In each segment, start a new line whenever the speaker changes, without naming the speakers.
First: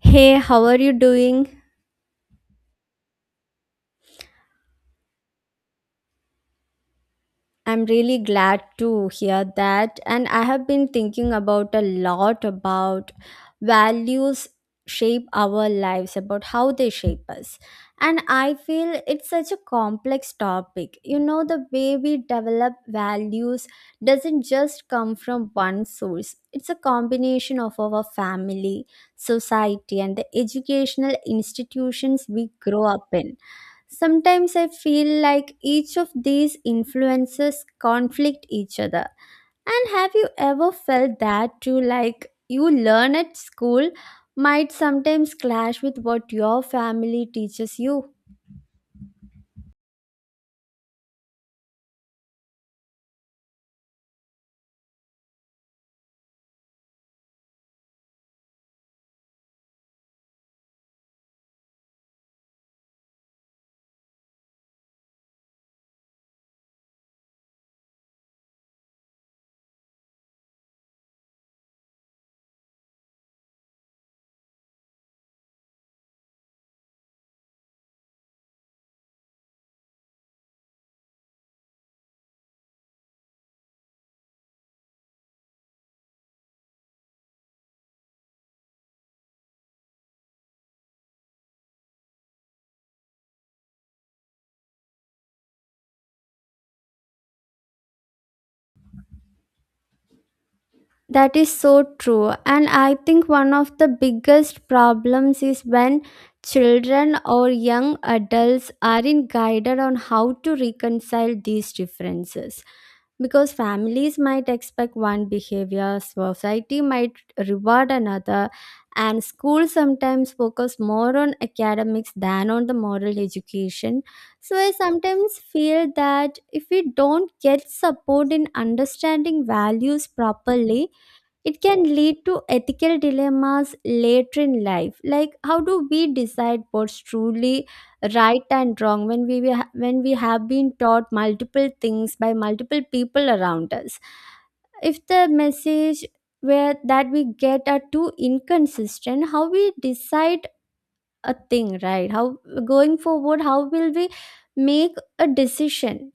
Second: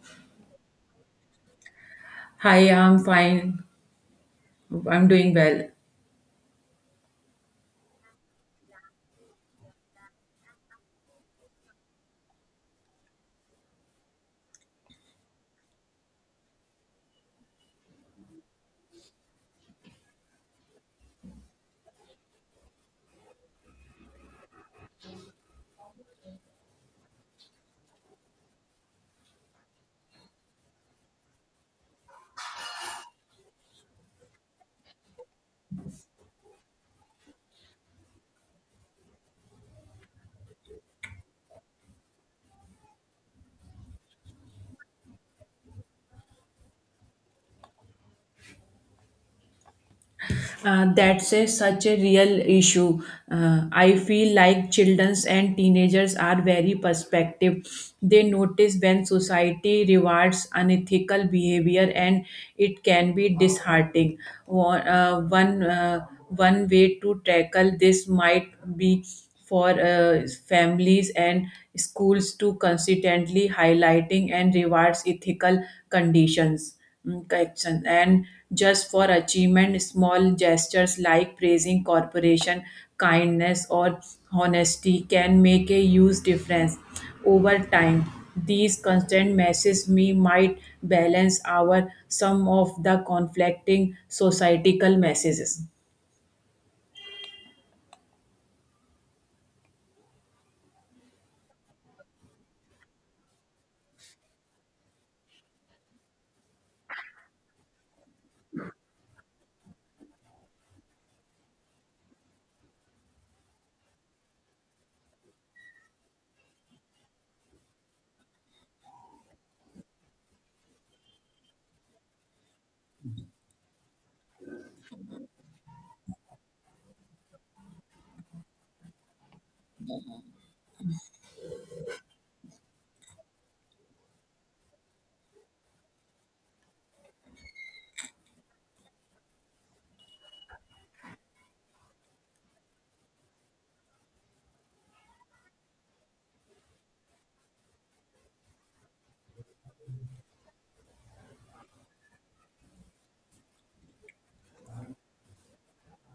Hey, how are you doing?
Hi, I'm fine. I'm doing well.
I'm really glad to hear that. And I have been thinking about a lot about values shape our lives, about how they shape us. And I feel it's such a complex topic. You know, the way we develop values doesn't just come from one source, it's a combination of our family, society, and the educational institutions we grow up in. Sometimes I feel like each of these influences conflict each other. And have you ever felt that too? Like you learn at school might sometimes clash with what your family teaches you?
That's a, such a real issue. I feel like children and teenagers are very perspective. They notice when society rewards unethical behavior, and it can be disheartening. One, one way to tackle this might be for families and schools to consistently highlighting and rewards ethical conditions, correction and just for achievement. Small gestures like praising corporation, kindness, or honesty can make a huge difference over time. These constant messages me might balance our some of the conflicting societal messages.
That is so true. And I think one of the biggest problems is when children or young adults aren't guided on how to reconcile these differences. Because families might expect one behavior, society might reward another, and schools sometimes focus more on academics than on the moral education. So I sometimes feel that if we don't get support in understanding values properly, it can lead to ethical dilemmas later in life, like how do we decide what's truly right and wrong when when we have been taught multiple things by multiple people around us? If the message where that we get are too inconsistent, how we decide a thing, right? How going forward, how will we make a decision?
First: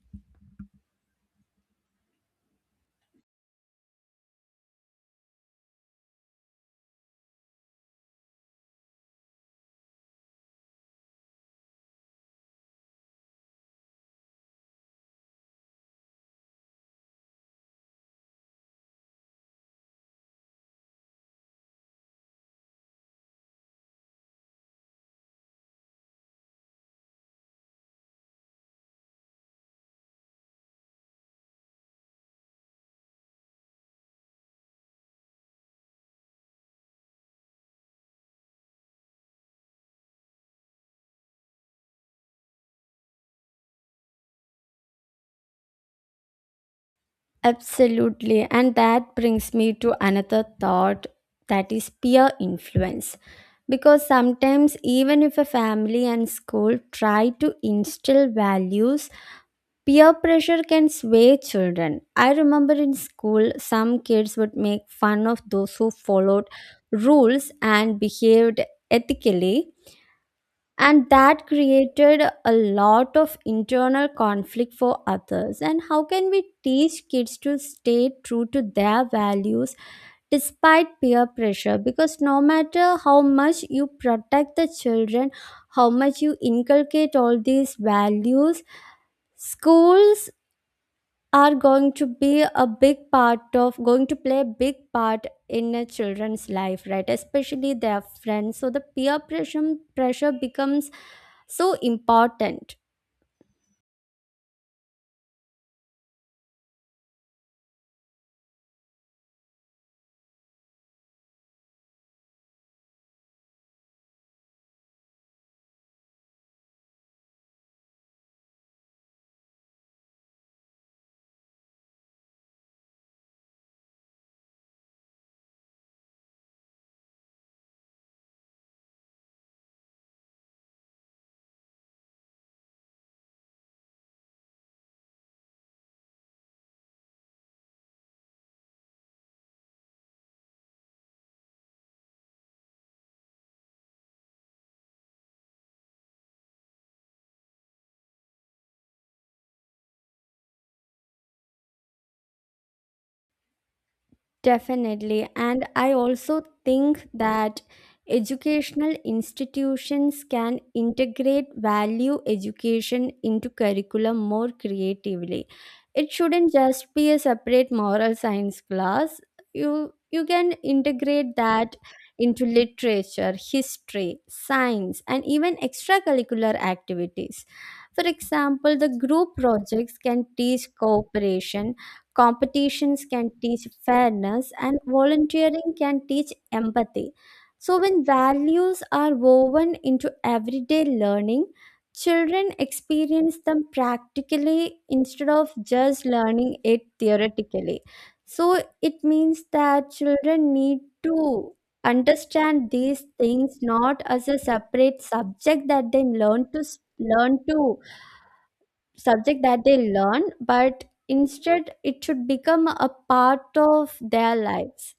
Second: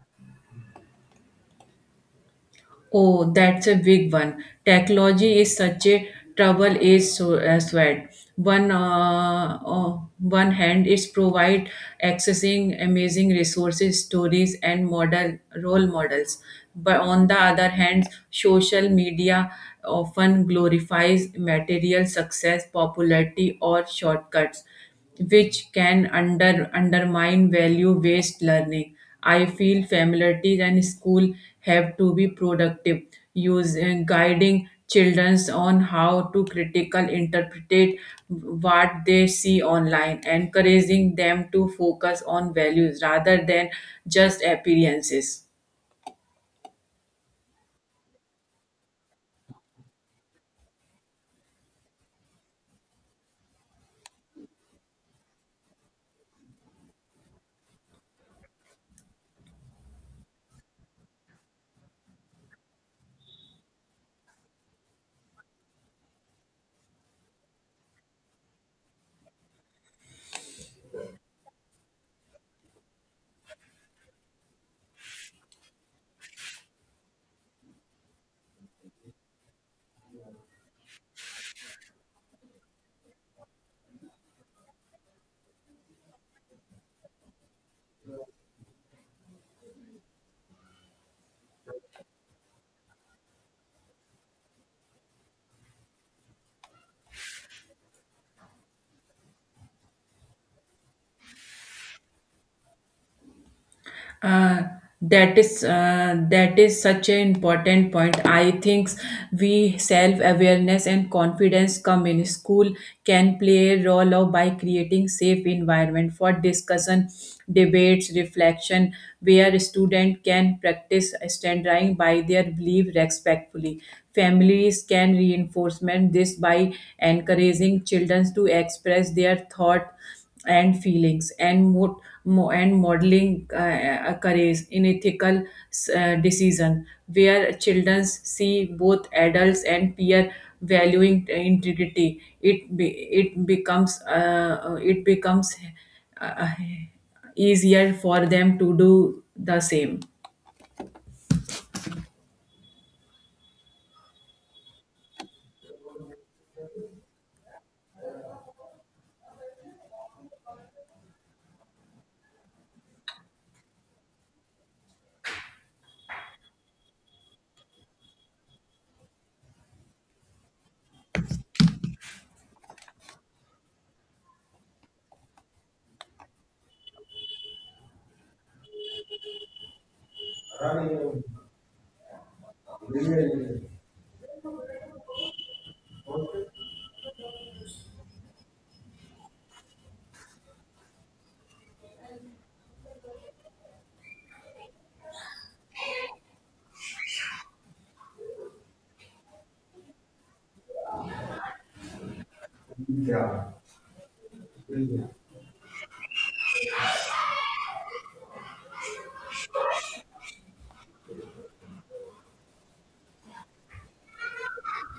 Oh, that's a big one. Technology is such a trouble is so as well. One one hand is provide accessing amazing resources, stories, and model role models. But on the other hand, social media often glorifies material success, popularity, or shortcuts, which can undermine value-based learning. I feel familiarity and school have to be productive, using guiding children on how to critical interpret what they see online, encouraging them to focus on values rather than just appearances.
Absolutely. And that brings me to another thought that is peer influence. Because sometimes, even if a family and school try to instill values, peer pressure can sway children. I remember in school, some kids would make fun of those who followed rules and behaved ethically, and that created a lot of internal conflict for others. And how can we teach kids to stay true to their values despite peer pressure? Because no matter how much you protect the children, how much you inculcate all these values, schools are going to be a big part of, going to play a big part in a children's life, right? Especially their friends. So the peer pressure becomes so important.
Uh, that is such an important point. I think we self awareness and confidence come in school can play a role of by creating safe environment for discussion, debates, reflection, where student can practice standing by their belief respectfully. Families can reinforcement this by encouraging children to express their thought and feelings and and modeling courage in ethical decision where children see both adults and peer valuing integrity it becomes uh, easier for them to do the same.
Definitely. And I also think that educational institutions can integrate value education into curriculum more creatively. It shouldn't just be a separate moral science class. You can integrate that into literature, history, science, and even extracurricular activities. For example, the group projects can teach cooperation, competitions can teach fairness, and volunteering can teach empathy. So, when values are woven into everyday learning, children experience them practically instead of just learning it theoretically. So, it means that children need to understand these
Yeah.
things not as a separate subject that they learn to, subject that they learn, but instead it should become a part of their lives.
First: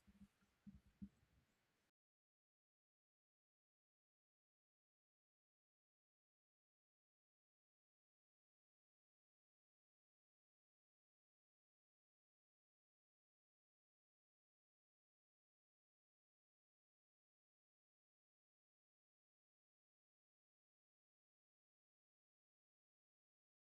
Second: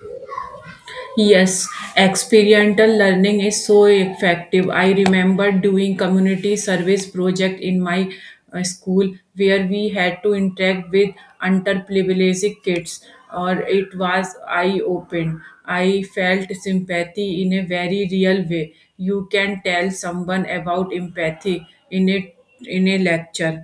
Yes, experiential learning is so effective. I remember doing community service project in my school where we had to interact with underprivileged kids or it was eye open. I felt sympathy in a very real way. You can tell someone about empathy in a in a lecture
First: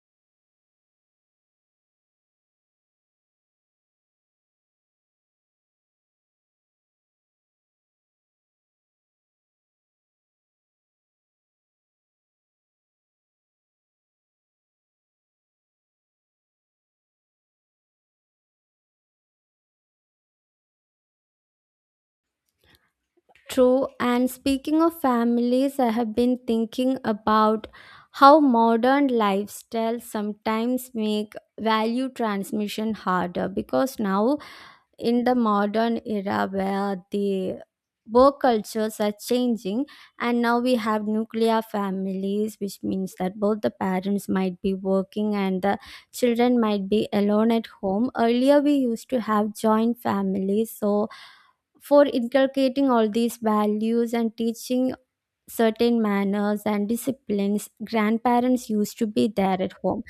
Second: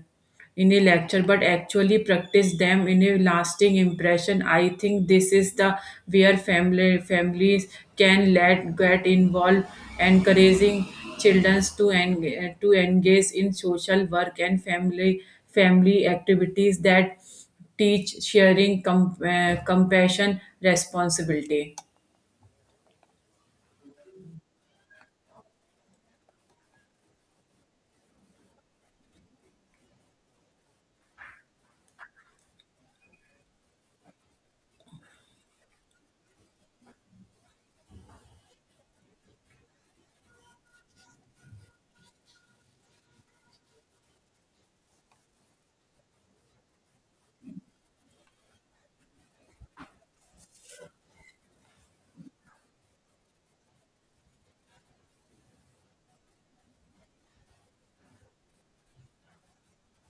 in a lecture but actually practice them in a lasting impression. I think this is the where family families can let get involved encouraging children to to engage in social work and family activities that teach sharing, compassion, responsibility.
True. And speaking of families, I have been thinking about how modern lifestyles sometimes make value transmission harder, because now in the modern era where the work cultures are changing, and now we have nuclear families, which means that both the parents might be working and the children might be alone at home. Earlier we used to have joint families, so for inculcating all these values and teaching certain manners and disciplines, grandparents used to be there at home.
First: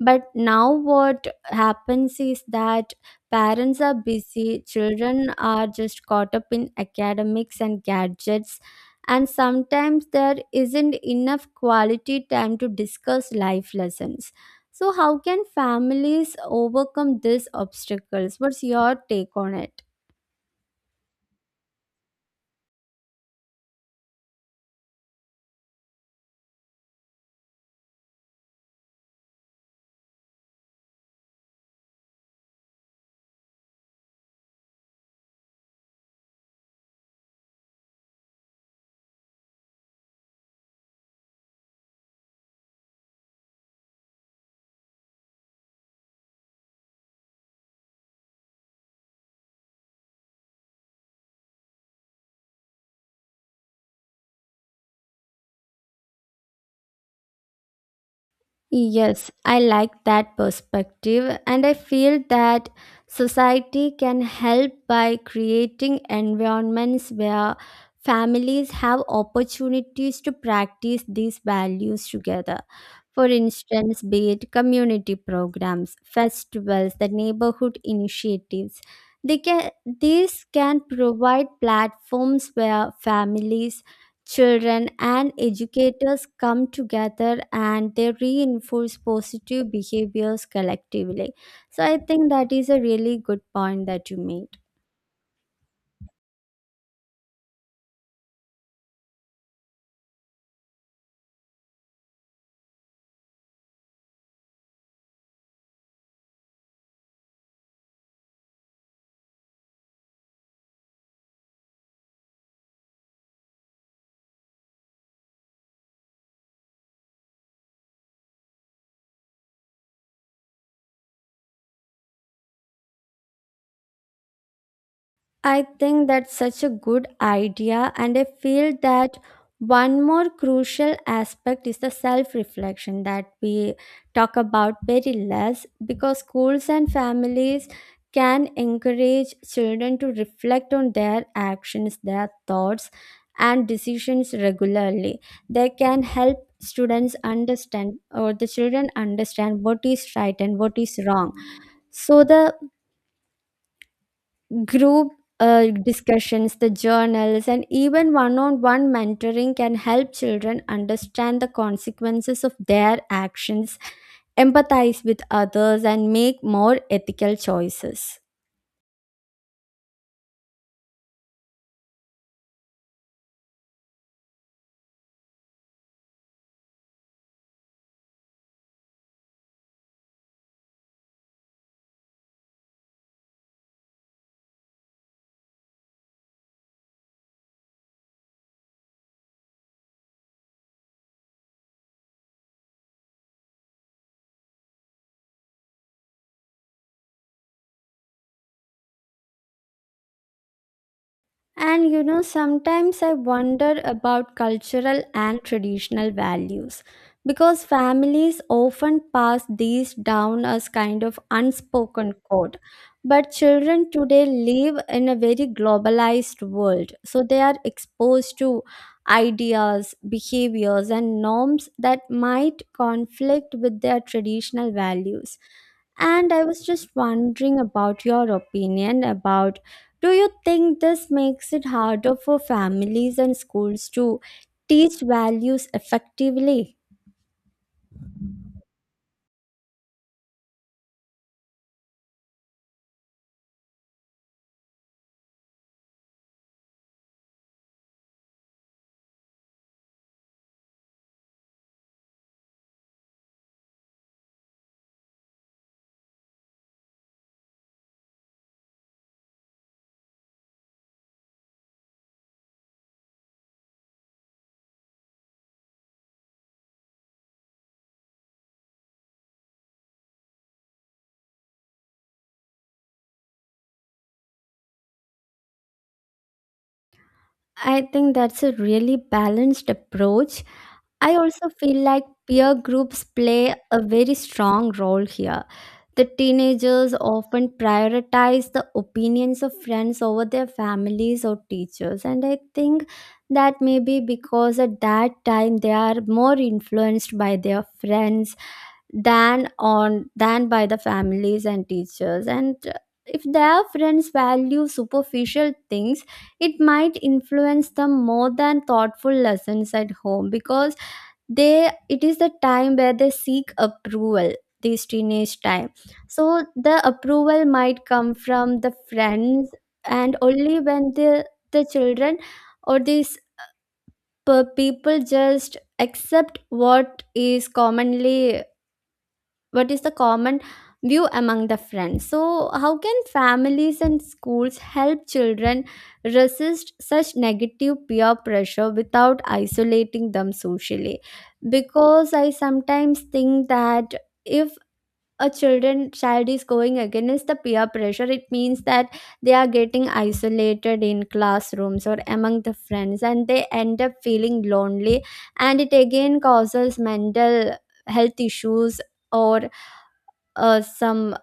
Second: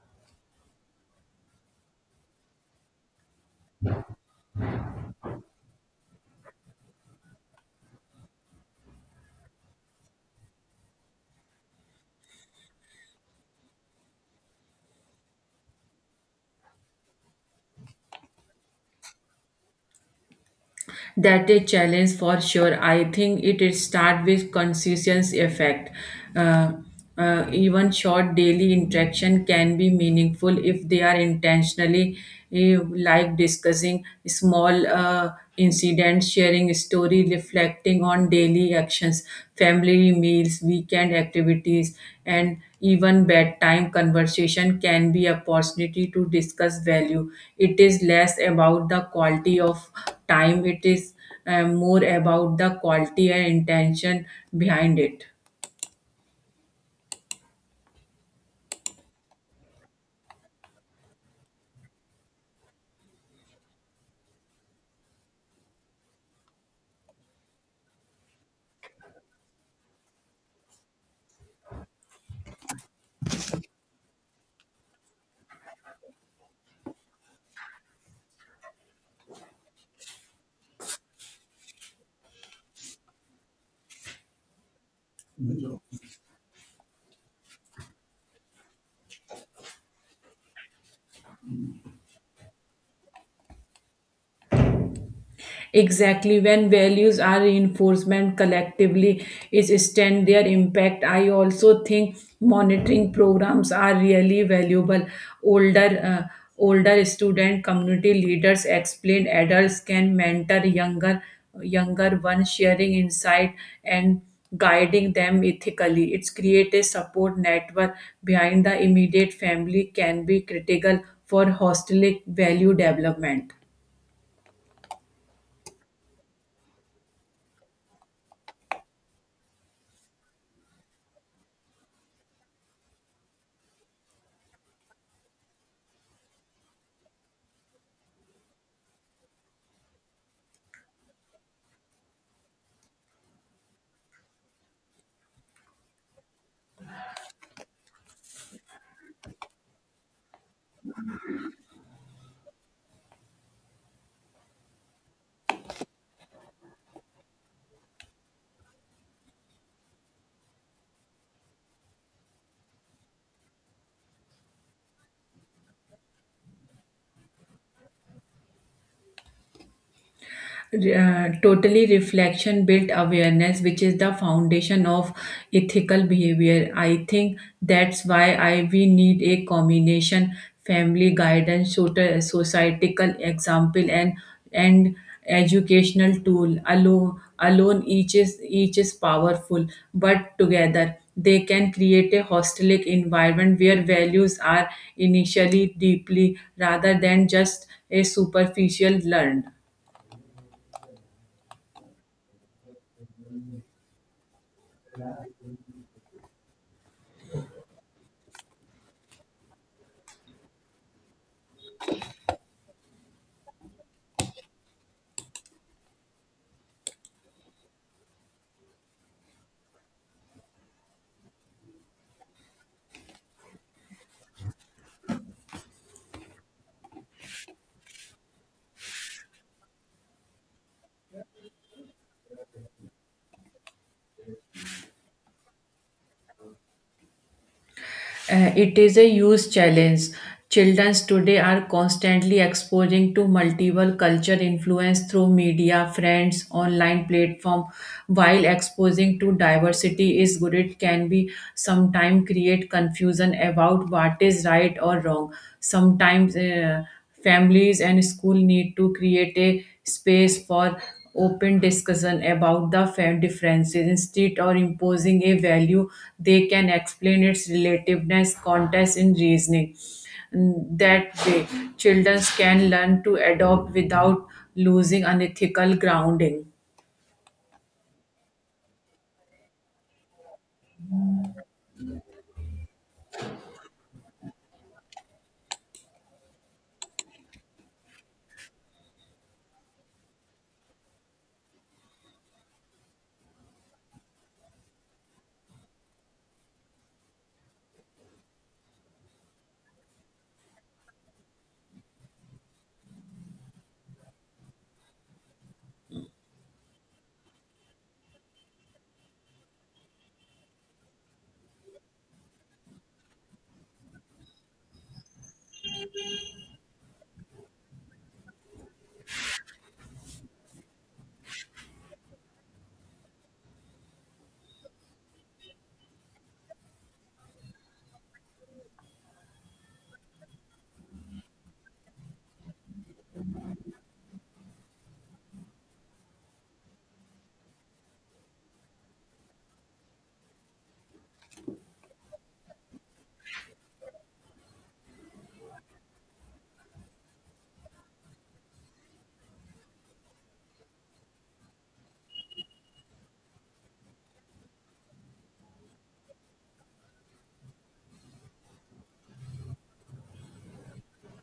But now what happens is that parents are busy, children are just caught up in academics and gadgets, and sometimes there isn't enough quality time to discuss life lessons. So how can families overcome these obstacles? What's your take on it?
That a challenge for sure. I think it is start with consistency effect. uh, Even short daily interaction can be meaningful if they are intentionally, like discussing small incidents, sharing story, reflecting on daily actions. Family meals, weekend activities, and even bedtime conversation can be opportunity to discuss value. It is less about the quality of time. It is more about the quality and intention behind it.
Yes, I like that perspective, and I feel that society can help by creating environments where families have opportunities to practice these values together. For instance, be it community programs, festivals, the neighborhood initiatives. These can provide platforms where families, children, and educators come together and they reinforce positive behaviors collectively. So I think that is a really good point that you made.
Exactly, when values are reinforcement collectively is stand their impact. I also think monitoring programs are really valuable. Older uh, Older student, community leaders, explain adults can mentor younger ones, sharing insight and guiding them ethically. It's create a support network behind the immediate family can be critical for holistic value development.
I think that's such a good idea, and I feel that one more crucial aspect is the self reflection that we talk about very less, because schools and families can encourage children to reflect on their actions, their thoughts, and decisions regularly. They can help students understand, or the children understand, what is right and what is wrong. So the group, discussions, the journals, and even one on one mentoring can help children understand the consequences of their actions, empathize with others, and make more ethical choices.
Totally reflection built awareness, which is the foundation of ethical behavior. I think that's why I we need a combination family guidance, societal example, and educational tool. Alone each is powerful, but together they can create a hostelic environment where values are initially deeply rather than just a superficial learned.
And you know, sometimes I wonder about cultural and traditional values, because families often pass these down as kind of unspoken code. But children today live in a very globalized world, so they are exposed to ideas, behaviors, and norms that might conflict with their traditional values. And I was just wondering about your opinion about, do you think this makes it harder for families and schools to teach values effectively?
It is a huge challenge. Children today are constantly exposing to multiple culture influence through media, friends, online platform. While exposing to diversity is good, it can be sometimes create confusion about what is right or wrong. Sometimes families and school need to create a space for open discussion about the differences instead of imposing a value. They can explain its relativeness context in reasoning. That way children can learn to adopt without losing unethical grounding.
I think that's a really balanced approach. I also feel like peer groups play a very strong role here. The teenagers often prioritize the opinions of friends over their families or teachers, and I think that may be because at that time they are more influenced by their friends than on, than by the families and teachers, and if their friends value superficial things, it might influence them more than thoughtful lessons at home. Because they, it is the time where they seek approval, this teenage time, so the approval might come from the friends. And only when the children, or these people just accept what is commonly, what is the common view among the friends. So how can families and schools help children resist such negative peer pressure without isolating them socially? Because I sometimes think that if a children, child is going against the peer pressure, it means that they are getting isolated in classrooms or among the friends, and they end up feeling lonely, and it again causes mental health issues, or uh, some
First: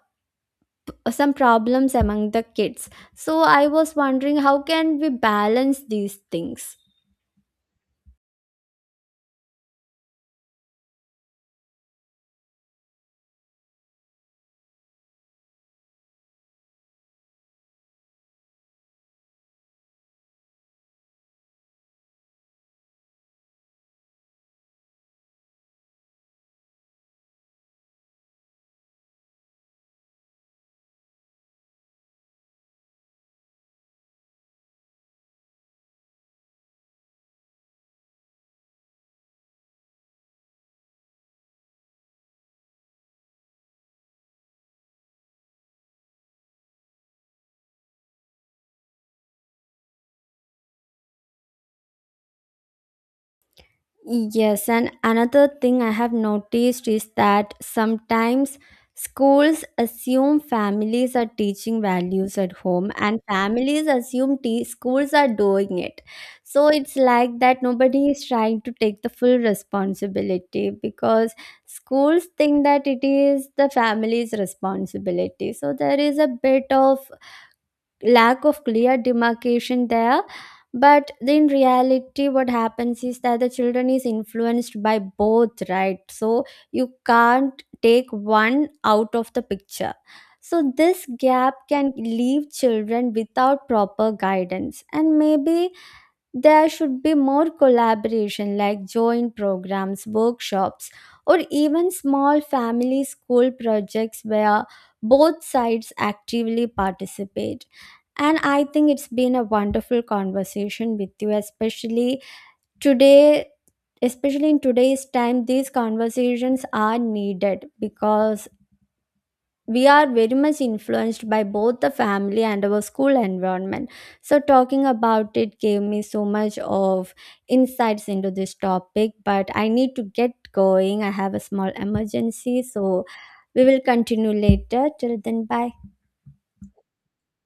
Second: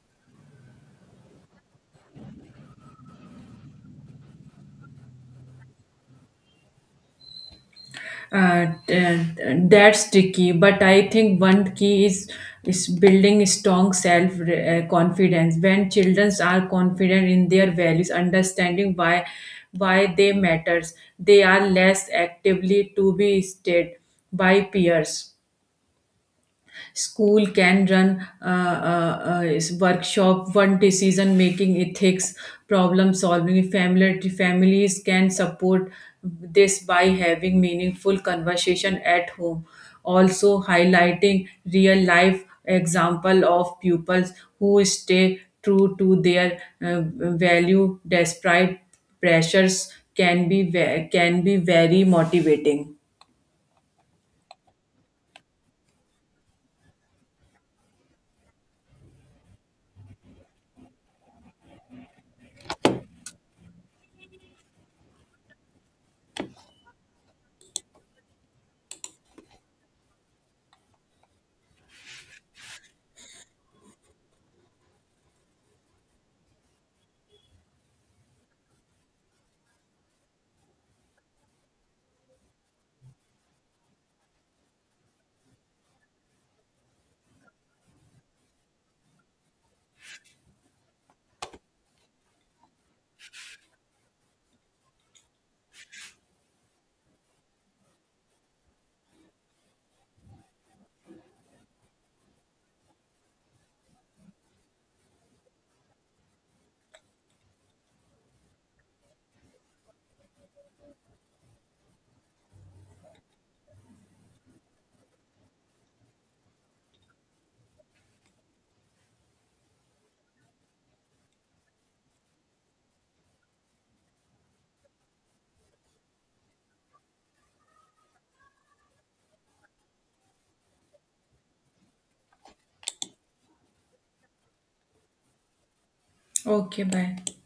some problems among the kids. So I was wondering, how can we balance these things?
uh, uh, that's tricky, but I think one key is building strong self confidence. When children are confident in their values, understanding why they matters, they are less actively to be stated by peers. School can run is workshop one decision making, ethics, problem solving. Family Families can support this by having meaningful conversation at home, also highlighting real life example of pupils who stay true to their uh, value. Despite pressures can be can be very motivating.
Yes, and another thing I have noticed is that sometimes schools assume families are teaching values at home, and families assume schools are doing it. So it's like that nobody is trying to take the full responsibility, because schools think that it is the family's responsibility. So there is a bit of lack of clear demarcation there, but in reality what happens is that the children is influenced by both, right? So you can't take one out of the picture. So this gap can leave children without proper guidance, and maybe there should be more collaboration, like joint programs, workshops, or even small family school projects where both sides actively participate. And I think it's been a wonderful conversation with you, especially today. Especially in today's time, these conversations are needed because we are very much influenced by both the family and our school environment. So talking about it gave me so much of insights into this topic, but I need to get going, I have a small emergency, so we will continue later. Till then, bye.
Okay, bye.